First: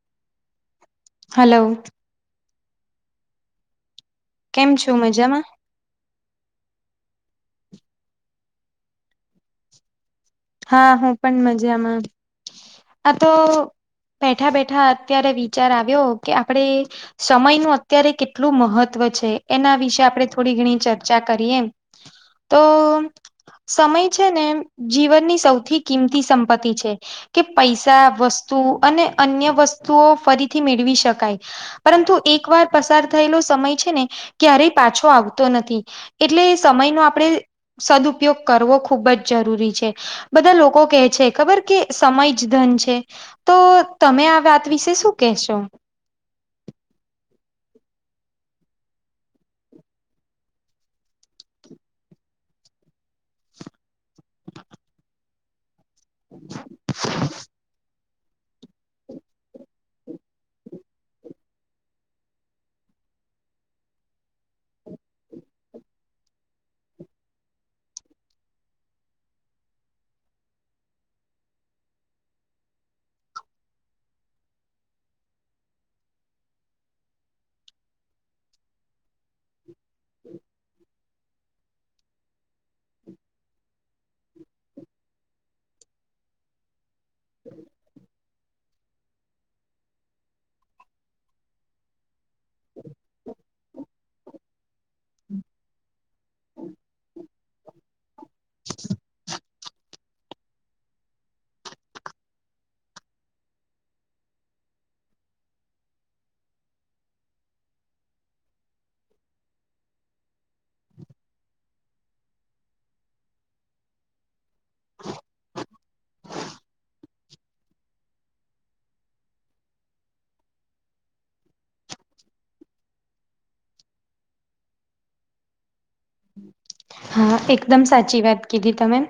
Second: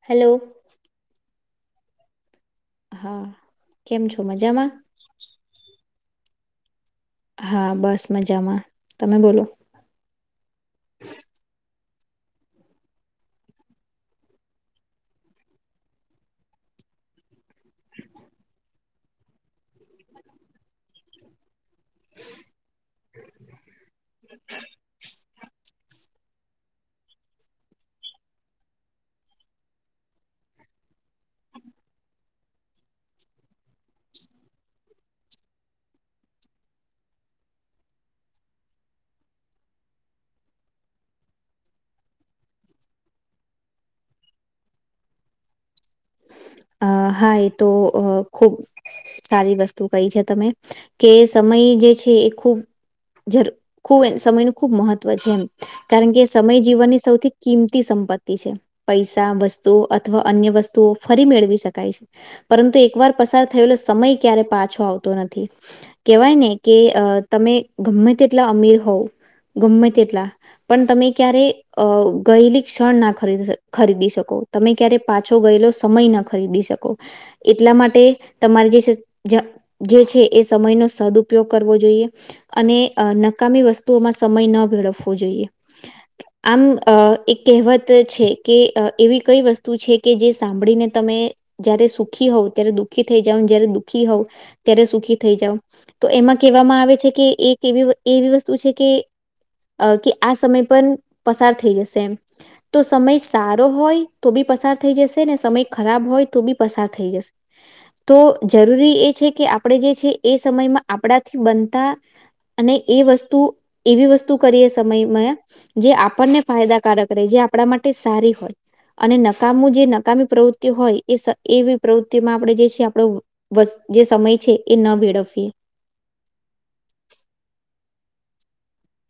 Hello. Hello. હા, કેમ છો મજામાં? શું મજામાં? હા, બસ મજામાં તમે બોલો? હા, હું પણ મજામાં આ તો.,. બેઠા-બેઠા અત્યારે વિચાર આવ્યો કે આપણેે... સમયનું અત્યારે કેટલું મહત્વ છે એના વિશે આપણે થોડી ઘણી ચર્ચા કરીએ એમ. તો સમય છે ને? જીવનની... તેથી કિંમતી સંપતિ છે. કે પૈસા વસ્તુ અને અન્ય વસ્તુઓ ફરીથી મેળવી શકાય. પરંતુ એક વાર પસાર થયેલો સમય છે ને ક્યારેય પાછો આવતો નથી. એટલે સમયનો આપણે સદપયોગ કરવો ખૂબ જ જરૂરી છે. બધા લોકો કેહે છે ખબર કે સમય જ ધન છે. તો તમે આ વાત વિશે શું કહેશો? અ હાય, તો અ ખૂબ... સારી વસ્તુ કહી છે તમે કે સમય જે છે એ ખૂબ જરૂ ખૂબ એ સમય ન ખૂબ મહત્વ છે. એમ કારણ કે સમય જીવનની સૌથી કિંમતી સંપત્તિ છે. પૈસા વસ્તુ અથવા અન્ય વસ્તુઓ ફરી મેળવી શકાય છે. પરંતુ એકવાર પસાર થયેલો સમય ક્યારે પાછો આવતો નથી. કેવાય ને કે તમે ગમે તેટલા અમીર હોવ ગમેમે તેટલા, પણ તમે ક્યારે અ ગયેલી ક્ષણના ખરી ખરીદી શકો તમે ક્યારે પાછો ગયેલો. સમય ન ખરીદી શકો એટલા માટે તમારે જે... જે છે એ સમય નો સદઉપયોગ કરવો જોઈએ. અને નકામી વસ્તુઓમાં સમય ન ભેળવવો જોઈએ. આમ એક કહેવત છે કે એવી કઈ વસ્તુ છે, કે જે... સાંભળીને તમે જયારે સુખી હોવ ત્યારે દુઃખી થઈ જાવને જયારે દુઃખી હોવ, ત્યારે સુખી થઈ જાવ. તો એમાં કેહેવામાં આવે છે કે એક એવી એવી વસ્તુ છે, કે.... અ કે આ સમય પણ પસાર થઈ જશે એમ. તો સમય સારો હોય તો બી પસાર થઈ જશે. ને સમય ખરાબ હોય તો બી પસાર થઈ જશે. તો જરૂરી એ છે કે આપણે જે છે એ સમયમાં આપણાથી બનતા... અને એ વસ્તુ એવી વસ્તુ કરીએ સમયમાં જે આપણને ફાયદાકારક રહે જે... આપડા માટે સારી હોય અને નકામું જે... નકામી પ્રવૃત્તિઓ હોય એ એવી પ્રવૃત્તિમાં આપણેે જે છે આપણ વસ્ જે સમય છે એ ન વેળવીએ. હા, એકદમ સાચી વાત કીધી તમે.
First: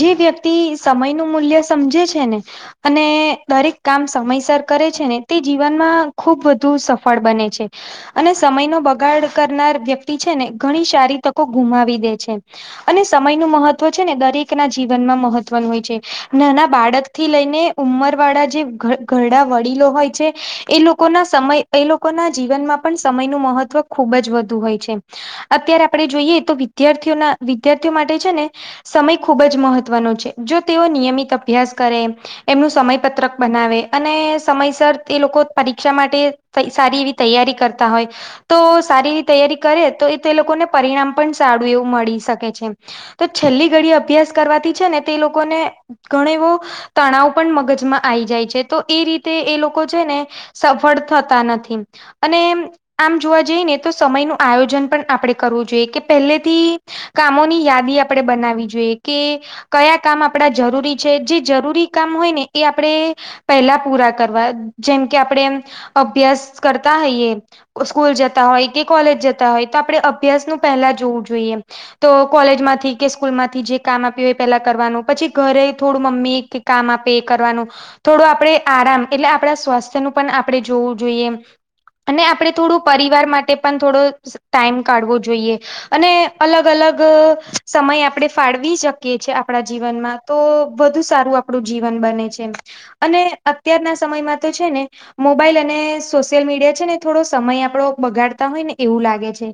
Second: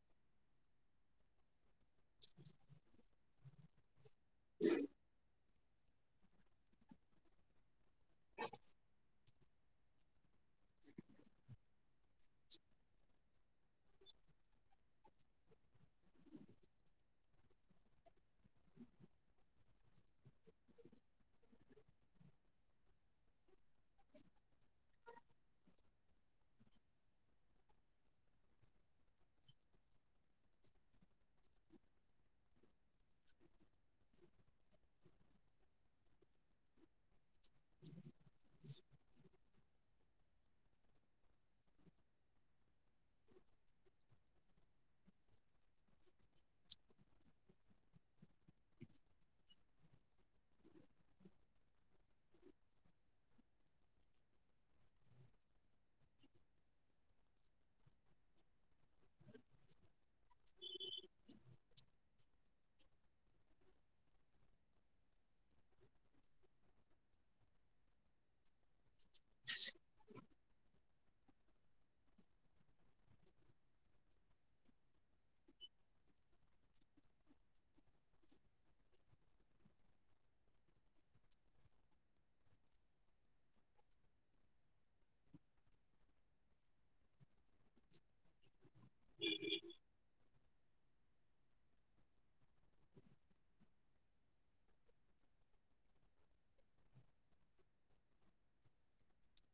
જે વ્યક્તિ સમય નું મૂલ્ય સમજે છે ને, અને દરેક કામ.. સમયસર કરે છે ને, તે જીવનમાં ખૂબ વધુ સફળ બને છે. અને સમયનો બગાડ કરનાર વ્યક્તિ છે ને, ઘણી સારી તકો ગુમાવી દે છે. અને સમયનું મહત્વ છે ને દરેકના જીવનમાં મહત્વનું હોય છે. નાના બાળકથી લઈને ઉંમરવાળા જે ઘર ઘરડા વડીલો હોય છે, એ લોકોના સમય એ લોક લોકોના જીવનમાં પણ સમયનું મહત્વ ખુબ જ વધુ હોય છે એમ. અત્યારે આપણે જોઈએ તો વિધ વિદ્યાર્થીઓના વિદ્યાર્થીઓ માટે છે ને સમય ખૂબ જ મહત્વનો છે. જો તેઓ નિયમિત અભ્યાસ કરે એમનું સમયપત્રક બનાવે અને સમયસર એ લોકો પરીક્ષા માટે સારી એવી તૈયારી કરતા હોય. તો સારી એવી તૈયારી કરે તો એ તે લોકોને પરિણામ પણ સારું એવું મળી શકે છે એમ. તો છેલી ઘડીએ અભ્યાસ કરવાથી છે ને તે લોકોને ઘણ એવો તણાવ પણ મગજમાં આઈ જાય છે. તો એ રીતે એ લોકો છે ને સફળ થતા નથી. અને આમ જોવા જઈને તો સમયનું આયોજન પણ આપણે કરવું જોઈએ, કે પહેલેથી કામોની યાદી આપણેે બનાવી જોઈએ કે કયા કામ આપડા જરૂરી છે, જે જરૂરી કામ હોય ને એ આપડે પેહેલા પૂરા કરવા. જેમ કે આપણેે એમ અભ્યાસ કરતા હોઈએ. સ્કૂલ જતા હોય કે, કોલેજ જતા હોય તો આપડે અભ્યાસનુ પહેલા જોવું જોઈએ એમ. તો કોલેજમાંથી કે સ્કૂલમાંથી જે કામ આપ્યું હોય એ પેલા કરવાનું. પછી ઘરે થોડું મમ્મી કામ આપે એ કરવાનું. થોડું આપડે આરામ એટલે આપડા સ્વાસ્થ્યનું પણ આપણે જોવું જોઈએ એમ. અને આપણે થોડું પરિવાર માટે પણ થોડો ટાઈમ કાઢવો જોઈએ. અને અલગ અલગ સમય આપણે ફાળવી શકીએ છીએ આપણા જીવનમાં તો વધુ સારું આપણું જીવન બને છે એમ. અને અત્યારના સમયમાં તો છે ને મોબાઈલ અને સોશિયલ મીડિયા છે ને, થોડો સમય આપડો બગાડતા હોય ને એવું લાગે છે.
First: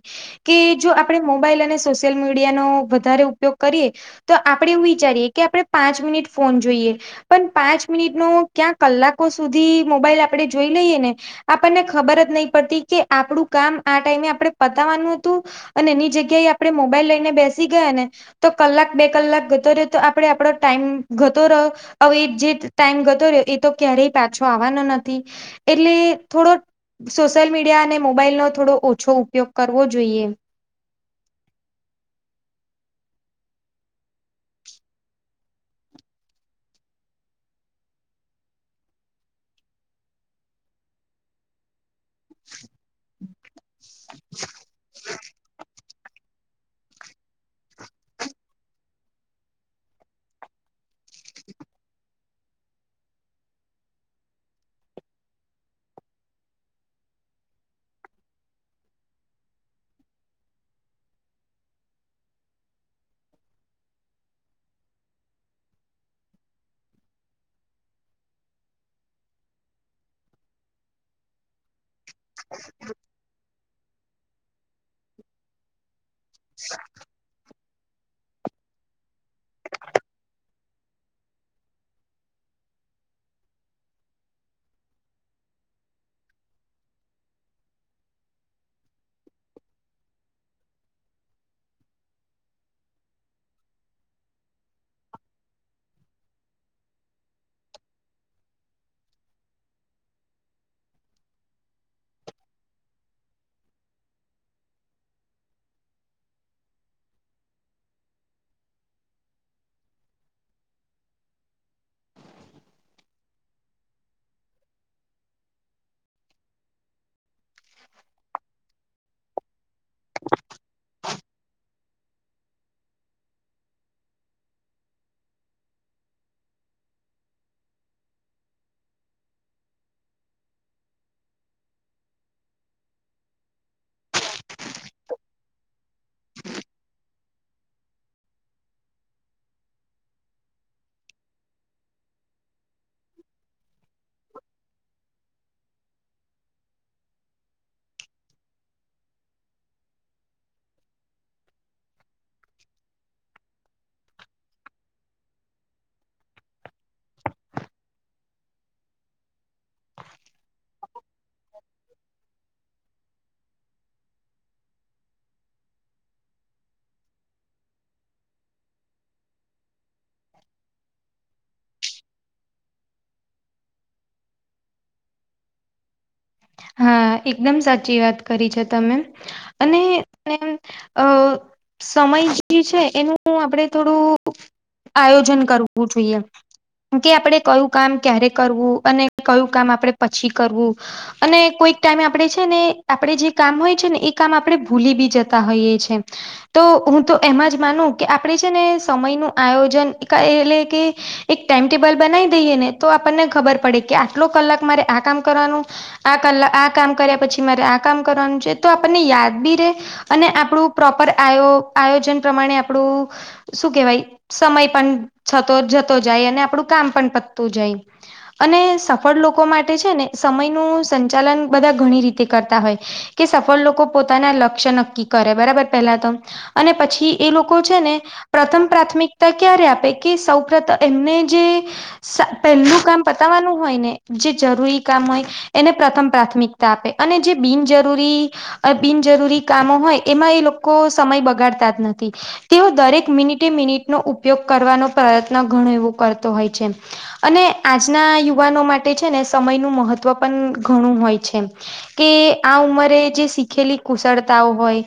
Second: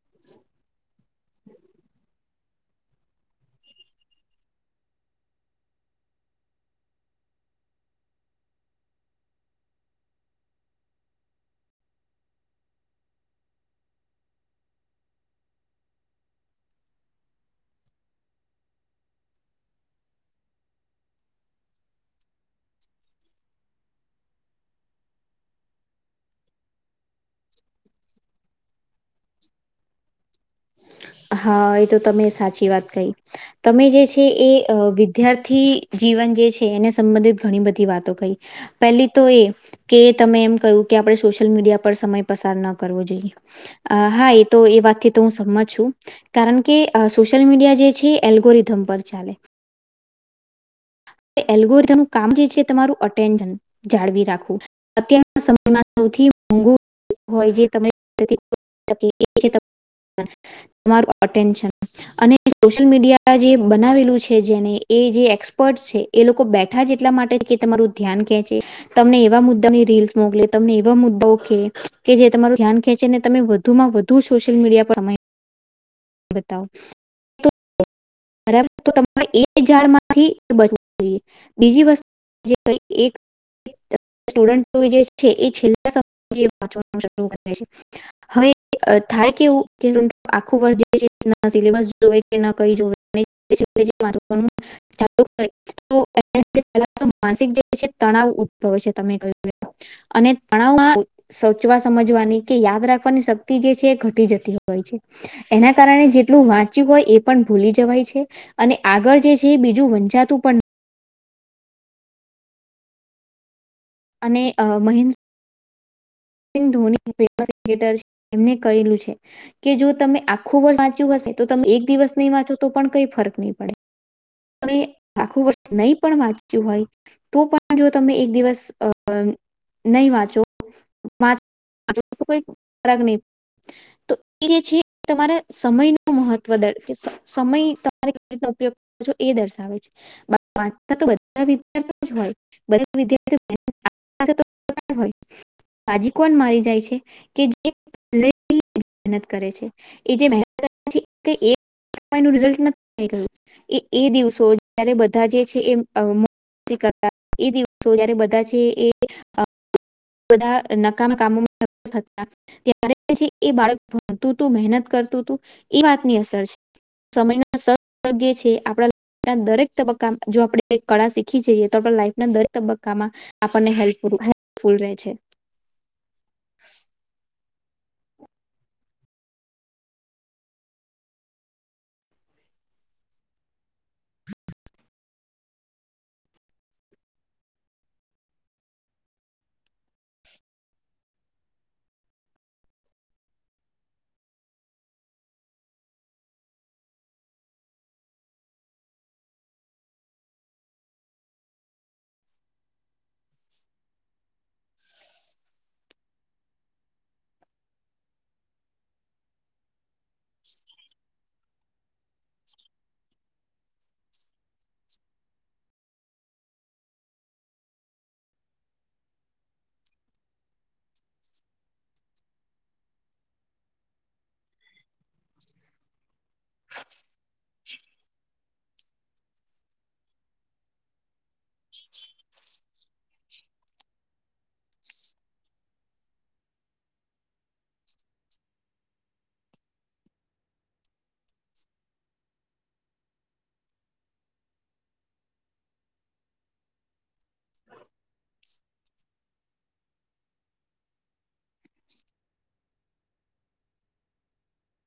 કે જો આપડે મોબાઈલ અને સોશિયલ મીડિયાનો વધારે ઉપયોગ કરીએ. તો આપડે એવું વિચારીએ કે આપણે પાંચ મિનિટ ફોન જોઈએ. પણ પાંચ મિનિટ નો ક્યાં કલાકો સુધી મોબાઈલ આપડે જોઈ લઈએ ને આપણને ખબર જ નહી પડતી કે આપડું કામ આ ટાઈમે આપણેે પતાવાનું હતું. અને એની જગ્યાએ આપણે મોબાઈલ લઈને બેસી ગયા ને. તો કલાક બે કલાક ગતો રહે્યો તો આપડે આપડો ટાઈમ ગતો રહો. હવે એ જે ટાઈમ ગતો રહ્યો એ તો ક્યારેય પાછો આવવાનો નથી. એટલે થોડો સોશિયલ મીડિયા અને મોબાઈલનો થોડો ઓછો ઉપયોગ કરવો જોઈએ એમ. હા, એ તો તમે સાચી વાત કહી. તમે જે છે, એ વિદ્યાર્થી જીવન જે છે, એને સંબંધિત ઘણી બધી વાતો કહી. પેલી તો એ કે, તમે એમ કહ્યું કે આપણે સોશિયલ મીડિયા પર સમય પસાર ન કરવો જોઈએ. હા એતો એ વાતથી તો હું સમંત છું. કારણ કે સોશિયલ મીડિયા જે છે એલ્ગોરિધમ પર ચાલે. એ એલગોરીધમ કામ જે છે એ તમારું અટેન્ડ જાળવી રાખું. અત્યારના સમયમાં સૌથી મોઘું હોય જે તમે [inaudible] એ છે તમારું અટેન્શન અને સોશિયલ મીડિયા જે બનાવેલું છે જેને એ જે એક્સપર્ટ છે. એ લોકો બેઠા જ એટલા માટે કે તમારું ધ્યાન ક્યાં છે. તમને એવા મુદ્દાની રીલ્સ મોકલે, તમને એવા મુદ્દાઓ કે કે જે તમારું ધ્યાન ખેંચે ને તમે વધુમાં વધુ સોશિયલ મીડિયા પર સમય બતાવ. બરાબર તો તમારે એ જાળમાંથી બચવું જોઈએ. બીજી વસ્ત જે કઈ એક અ સ્ટુડનુ એ જે છે. ઈ છેલ્લા સમ-જે વાચવાનું શરૂ કરે છે. હવે અ થાય કેવું કે જ આખું વર્ જે છે ના સિલેબસ જોવે કે ના કઈ જોવાય. [inaudible] સે-એ-લે જે વાં-અ-ચ-અ-વાનું. [inaudible] [inaudible] માનસિક જે-છે-એ તણાવ ઉદભવે છે, ત-અ-મે કયું એમ. અને તણાઉમાં સોચવા સમજવાની કી યાદ રાખવાની શક્તિ જે છે, એ ઘટી જતી હોય છે. એના કારણે જેટલું વાંચ્યું હોય એ પણ ભૂલી જવાય છે અને આગળ જે છે, બીજું વંચાતું પન અને અ મહેન્ કેન-ધોની-ફે-મ-સ-કી-કે-ટર સે. એમને કયું છે. કે જો તમે આખું વર્ષ વાંચ્યું હશે, તો તમે એક દિવસ નઈ વાંચો, તો પણ કઈ ફરક નઈ પડે. તમે આખું વર્ષ નઈ પણ વાંચ્યું હોય. તો પણ જો તમે એક દિવસ અ નઈ વાંચો. વાચો તો કોઈ ફરક નઈ તો એ જે છે તમારે સમય નું મહત્વ દળ કે સ-સ-સમય તમારે કે-વ રીત ઉપયોગ જો એ દર્શાવે છે. વા-વા-ચતા તો બધા વિદ્યાર્થી જ ઓય. બધા વિદ્યાર્થી હોય. બાજી કોન મારી જાય છે, કે જે પેલેથી નત કરે છે, એ જે મહેન-અ-ટ [inaudible] એ રિઝલ્ટ ન-અ-થ રીતે. એ એ દિવસો જયારે બધા જે છે એ મ્મ થી કતા એ દિવસો જયારે બધા છે એ અ હ [inaudible] બધા નકામા કામોમાંતા સ્થ-હતા. ત્યારે એ જે બાળક ભણતું તું, મહેનત કરતું તું એ વાતની અસર છે. સમયના સ-અ-ગે છે. આપણા-ણા દરેક તબક્કામાં જો આપડે કળા સી ખી જઈએ તો ત લાઈફના દરેક તબક્કામાં આપણને હેલ્પ હેલ્પફુલ રહે છે. હા, એકદમ સાચી વાત કરી છે તમે. અને નેમ અ સમય જે છે, એનું આપડે થોડું આયોજન કરવું જોઈએ. કે આપડે કયું કામ ક્યારે કરવું અને કયું કામ આપડે પછી કરવું. અને કોઈક ટાઈમે આપણે છે ને, આપણેે જે કામ હોય છે ને, એ કામ આપણે ભૂલી બી જતા હોઈએ છે. તો હું તો એમાં જ માનું કે આપણેે છે ને સમય નું આયોજન એકા એ એટલે કે એક ટાઈમ ટેબલ બનાયી દઈએ ને, તો આપને ખબર પડે કે, આટલો કલાક મારે આ કામ કરવાનું આ કલા આ કામ કર્યા પછી મારે આ કામ કરવાનું છે તો આપને યાદ બી રે. અને આપણું પ્રોપર આયો આયોજન પ્રમાણે આપળુ. શું કેવાય સમય પણ જતો જતો જાય અને આપડણું કામ પણ પતું જાય. અને સફળ લોકો માટે છે ને, સમય નું સંચાલન બધા ઘણી રીતે કરતા હોય. કે સફળ લોકો પોતાના લક્ષ્ય નક્કી કરે, બરાબર. પેલા તો અને પછી એ લોકો છે ને પ્રથમ પ્રાથમિકતા ક્યારે આપે કે સૌપ્રથ એમને જે સા પેલ્લુ કામ પતાવાનું હોય ને, જે જરૂરી કામ ઓય. એને પ્રથમ પ્રાથમિકતા આપે અને જે બિનજરૂરી અ બિનજરૂરી કામો હોય, એમાં એ લોકો સમય બગાડતા જ નથી. તેઓ દરેક મિનિટે મિનિટનો ઉપયોગ કરવાનો પ્રયત્ન ઘણો એવો કરતો હોય છે. અને આજના યુવાનો માટે છે, ને સમયનું મહત્વ પણ ઘણું હોય છે. કે આ ઉંમરે જે શીખેલી કુશળતાઓ હોય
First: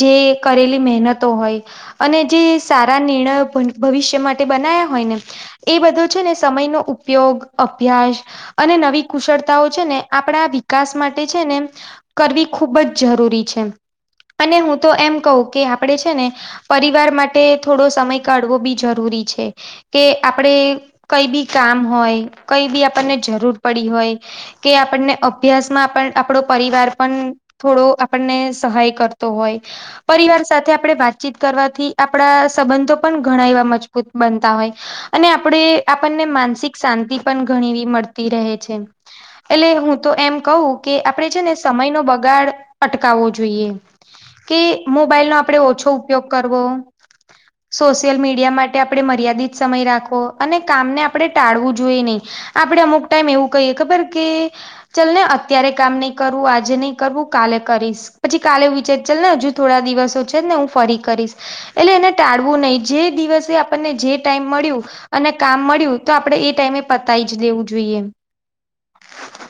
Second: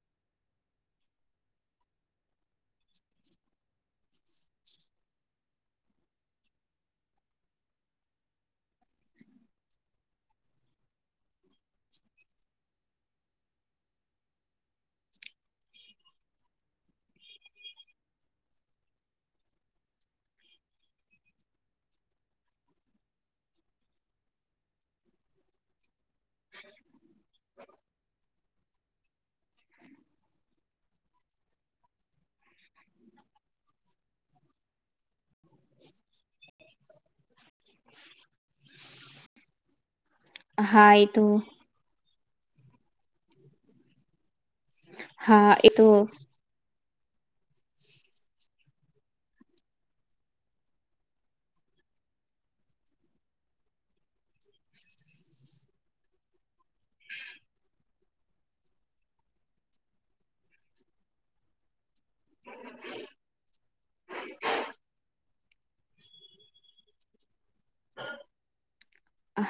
જે કરેલી મહેનતો હોય. અને જે સારા નિર્ણય ભ ભવિષ્ય માટે બનાયા હોય ને એ બધો છે, ને સમયનો ઉપયોગ અભ્યાસ અને નવી કુશળ તા છે, ને આપણા વિકાસ માટે છે ને કરવી ખૂબ જ જરૂરી છે. અને હું તો એમ કહું કે આપડે છે, ને પરિવાર માટે થોડો સમય કાઢવો બી જરૂરી છે. કે આપડે કઈ બી કામ હોય કઈ બી જરૂર પડી હોય. કે આપણને અભ્યાસમાં આપ આપણો પરિવાર પણ થોડો આપણને સહાય કર તો હોય. પરિવાર સાથે આપણે વાતચીત કરવાથી આપણા સંબંધો પણ ઘણા એવા મજબૂત બનતા હોય. અને આપણેે આપણને માનસિક શાંતિ પણ ઘણી એવી મળતી રહે છે. એટલે હું તો એમ કહું હા કે એ તો આપડે છે, ને સમય ન બગાડ અટકાવવો જોઈએ કે મોબાઈલ નો હા આપણે એ ઓછો તો ઉપયોગ કરવો. સોશિયલ મીડિયા માટે આપણે મર્યાદિત સમય રાખવો અને કામને આપણે ટાળવું જોઈએ નહીં. આપડે અમુક ટાઈમ એવું કહીએ ખબર કે ચલ ને અત્યારે કામ નહી કરવું આજે નહી કરવું કાલે કરીશ. પછી કાલે વિચાર ચાલ ને હજુ થોડા દિવસો છે, ને હું ફરી કરીશ એટલે એને ટાળવું નહી જે દિવસે આપણને જે ટાઈમ મળ્યું અને કામ મળ્યું તો આપણેે એ ટાઈમે પતાવી જ દેવું જોઈએ.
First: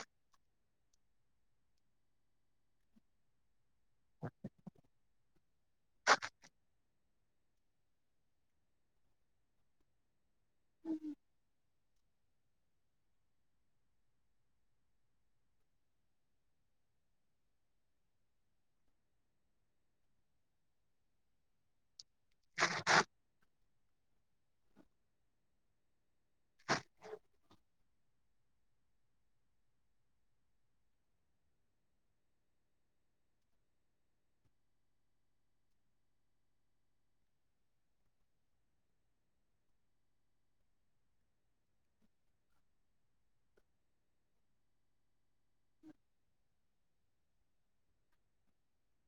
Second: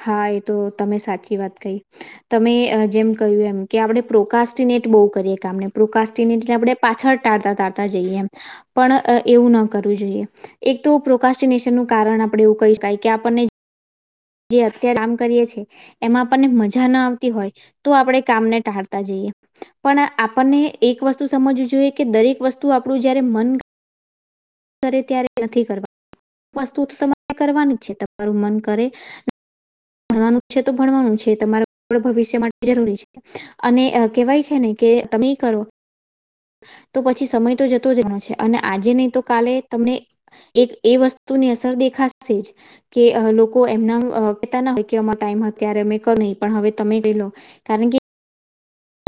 હા એ તો તમે સાચી વાત કહી. તમે જેમ કહ્યું એમ કે આપણે પ્રોકાસ્ટીનેટ બો કરીએ કામને પ્રોકાસ્ટીનેટલે આપણે પાછળ ટાળતા ટાળતા જઈએ એમ પણ એવું ન કરવું જોઈએ એક તો પ્રોકાસ્ટિનેશનનું કારણ આપણે એવું કહી શકાય કે આપણને જે અત્યારે કામ કરીએે છે. એમાં આપણને મજા ના આવતી હોય તો આપણે કામને ટાળતા જઈએ. પણ આપણને એક વસ્તુ સમજવું જોઈએ કે દરેક વસ્તુ આપણું જયારે મન કરે ત્યારે નથી કરવા વસ્તુ તો તમારે કરવાની જ છે, તમારું મન કરે ભણવાનું છે, તો ભણવાનું છે, તમારા ભવિષ્ય માટે જરૂરી છે. અને અ કેવાય છે, ને કે તમે કરો તો પછી સમય તો જતો રહેવાનો છે, અને આજે નહી તો કાલે તમને એક એ વસ્તુની અસર દેખાશે જ કે લોકો એમના અ કહેતાના હોય કે અમાં હતો ત્યારે અમે કર નહીં હવે તમે કહીલો કારણ કે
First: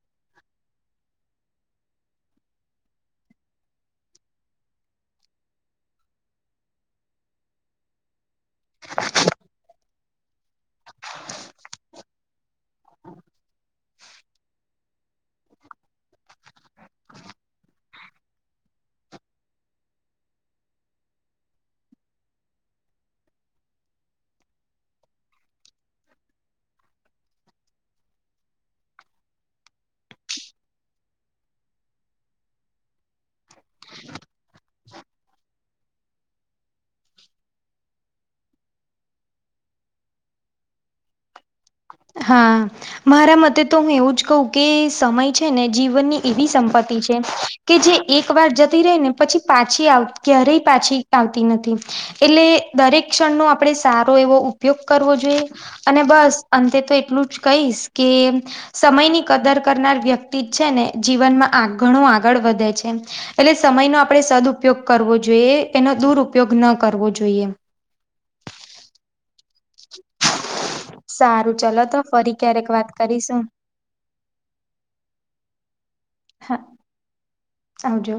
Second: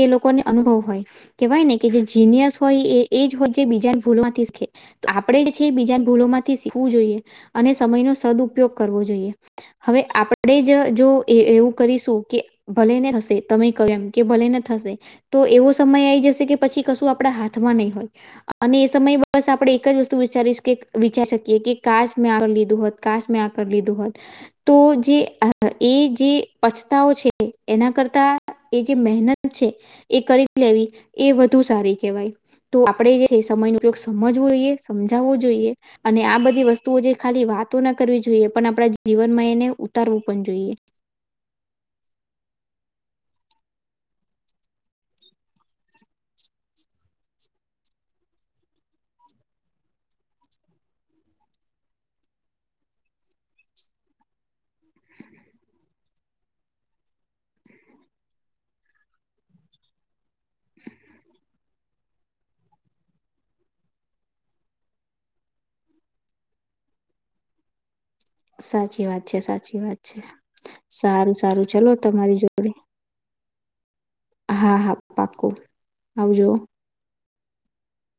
એ લોકોને અનુભવ હોય કેહેવાય ને કે જે જીનિયસ હોય એ એ જ હોય જે બીજા ભૂલમાંથી શીખે આપણે છે, એ બીજા ભૂલો માંથી શીખવું જોઈએ અને સમય નો સદઉપયોગ કરવો જોઈએ. હવે આપડે જ જો એવું કરીશું કે ભલે ને હશે તમે કહ એમ કે ભલેને થશે તો એવો સમય આવી જશે કે પછી કશું આપણા હાથમાં નહીં હોય. અને એ સમયે બસ આપણે એક જ વસ્તુ વિચારીશ કે વિચારી શકીએ કે કાસ મેં આ લીધું હોત કાશ મે આ કરલીધુ હોત તો જે એ જે પછતાઓ છે, એના કરતા એ જે મહેનત છે, એ કરી લેવી એ વધુ સારી કેહેવાય. તો આપણેે જે છે એ સમય ન ઉપયોગ સમજવો જોઈએ સમજાવવું જોઈએ. અને આ બધી વસ્તુઓ જે ખાલી વાતો ના કરવી જોઈએ પણ આપણા જીવનમાં એને ઉતારવું પણ જોઈએ. હા. મારા મતે તો હું એવું જ કહું કે સમય છે ને જીવનની એવી સંપત્તિ છે. કે જે એક વાર જતી રહી ને પછી પાછી આવતી ક્યારેય પાછી આવતી નથી. એટલે દરેક ક્ષણનો આપણે સારો ઉપયોગ કરવો જોઈએ અને બસ અંતે તો એટલું જ કહીશ કે સમયની કદર કરનાર વ્યક્તિ છે ને જીવનમાં ઘણું આગળ વધે છે. એટલે સમયનો આપણે સદપયોગ કરવો જોઈએ એનો દુરપયોગ ન કરવો જોઈએ. સાચી વાત છે સાચી છે સારું ચલો સારું તો ફરી તમારી ક્યારેક જોડે વાત કરીશું. હા, હા પાકો આવજો. હા આવજો.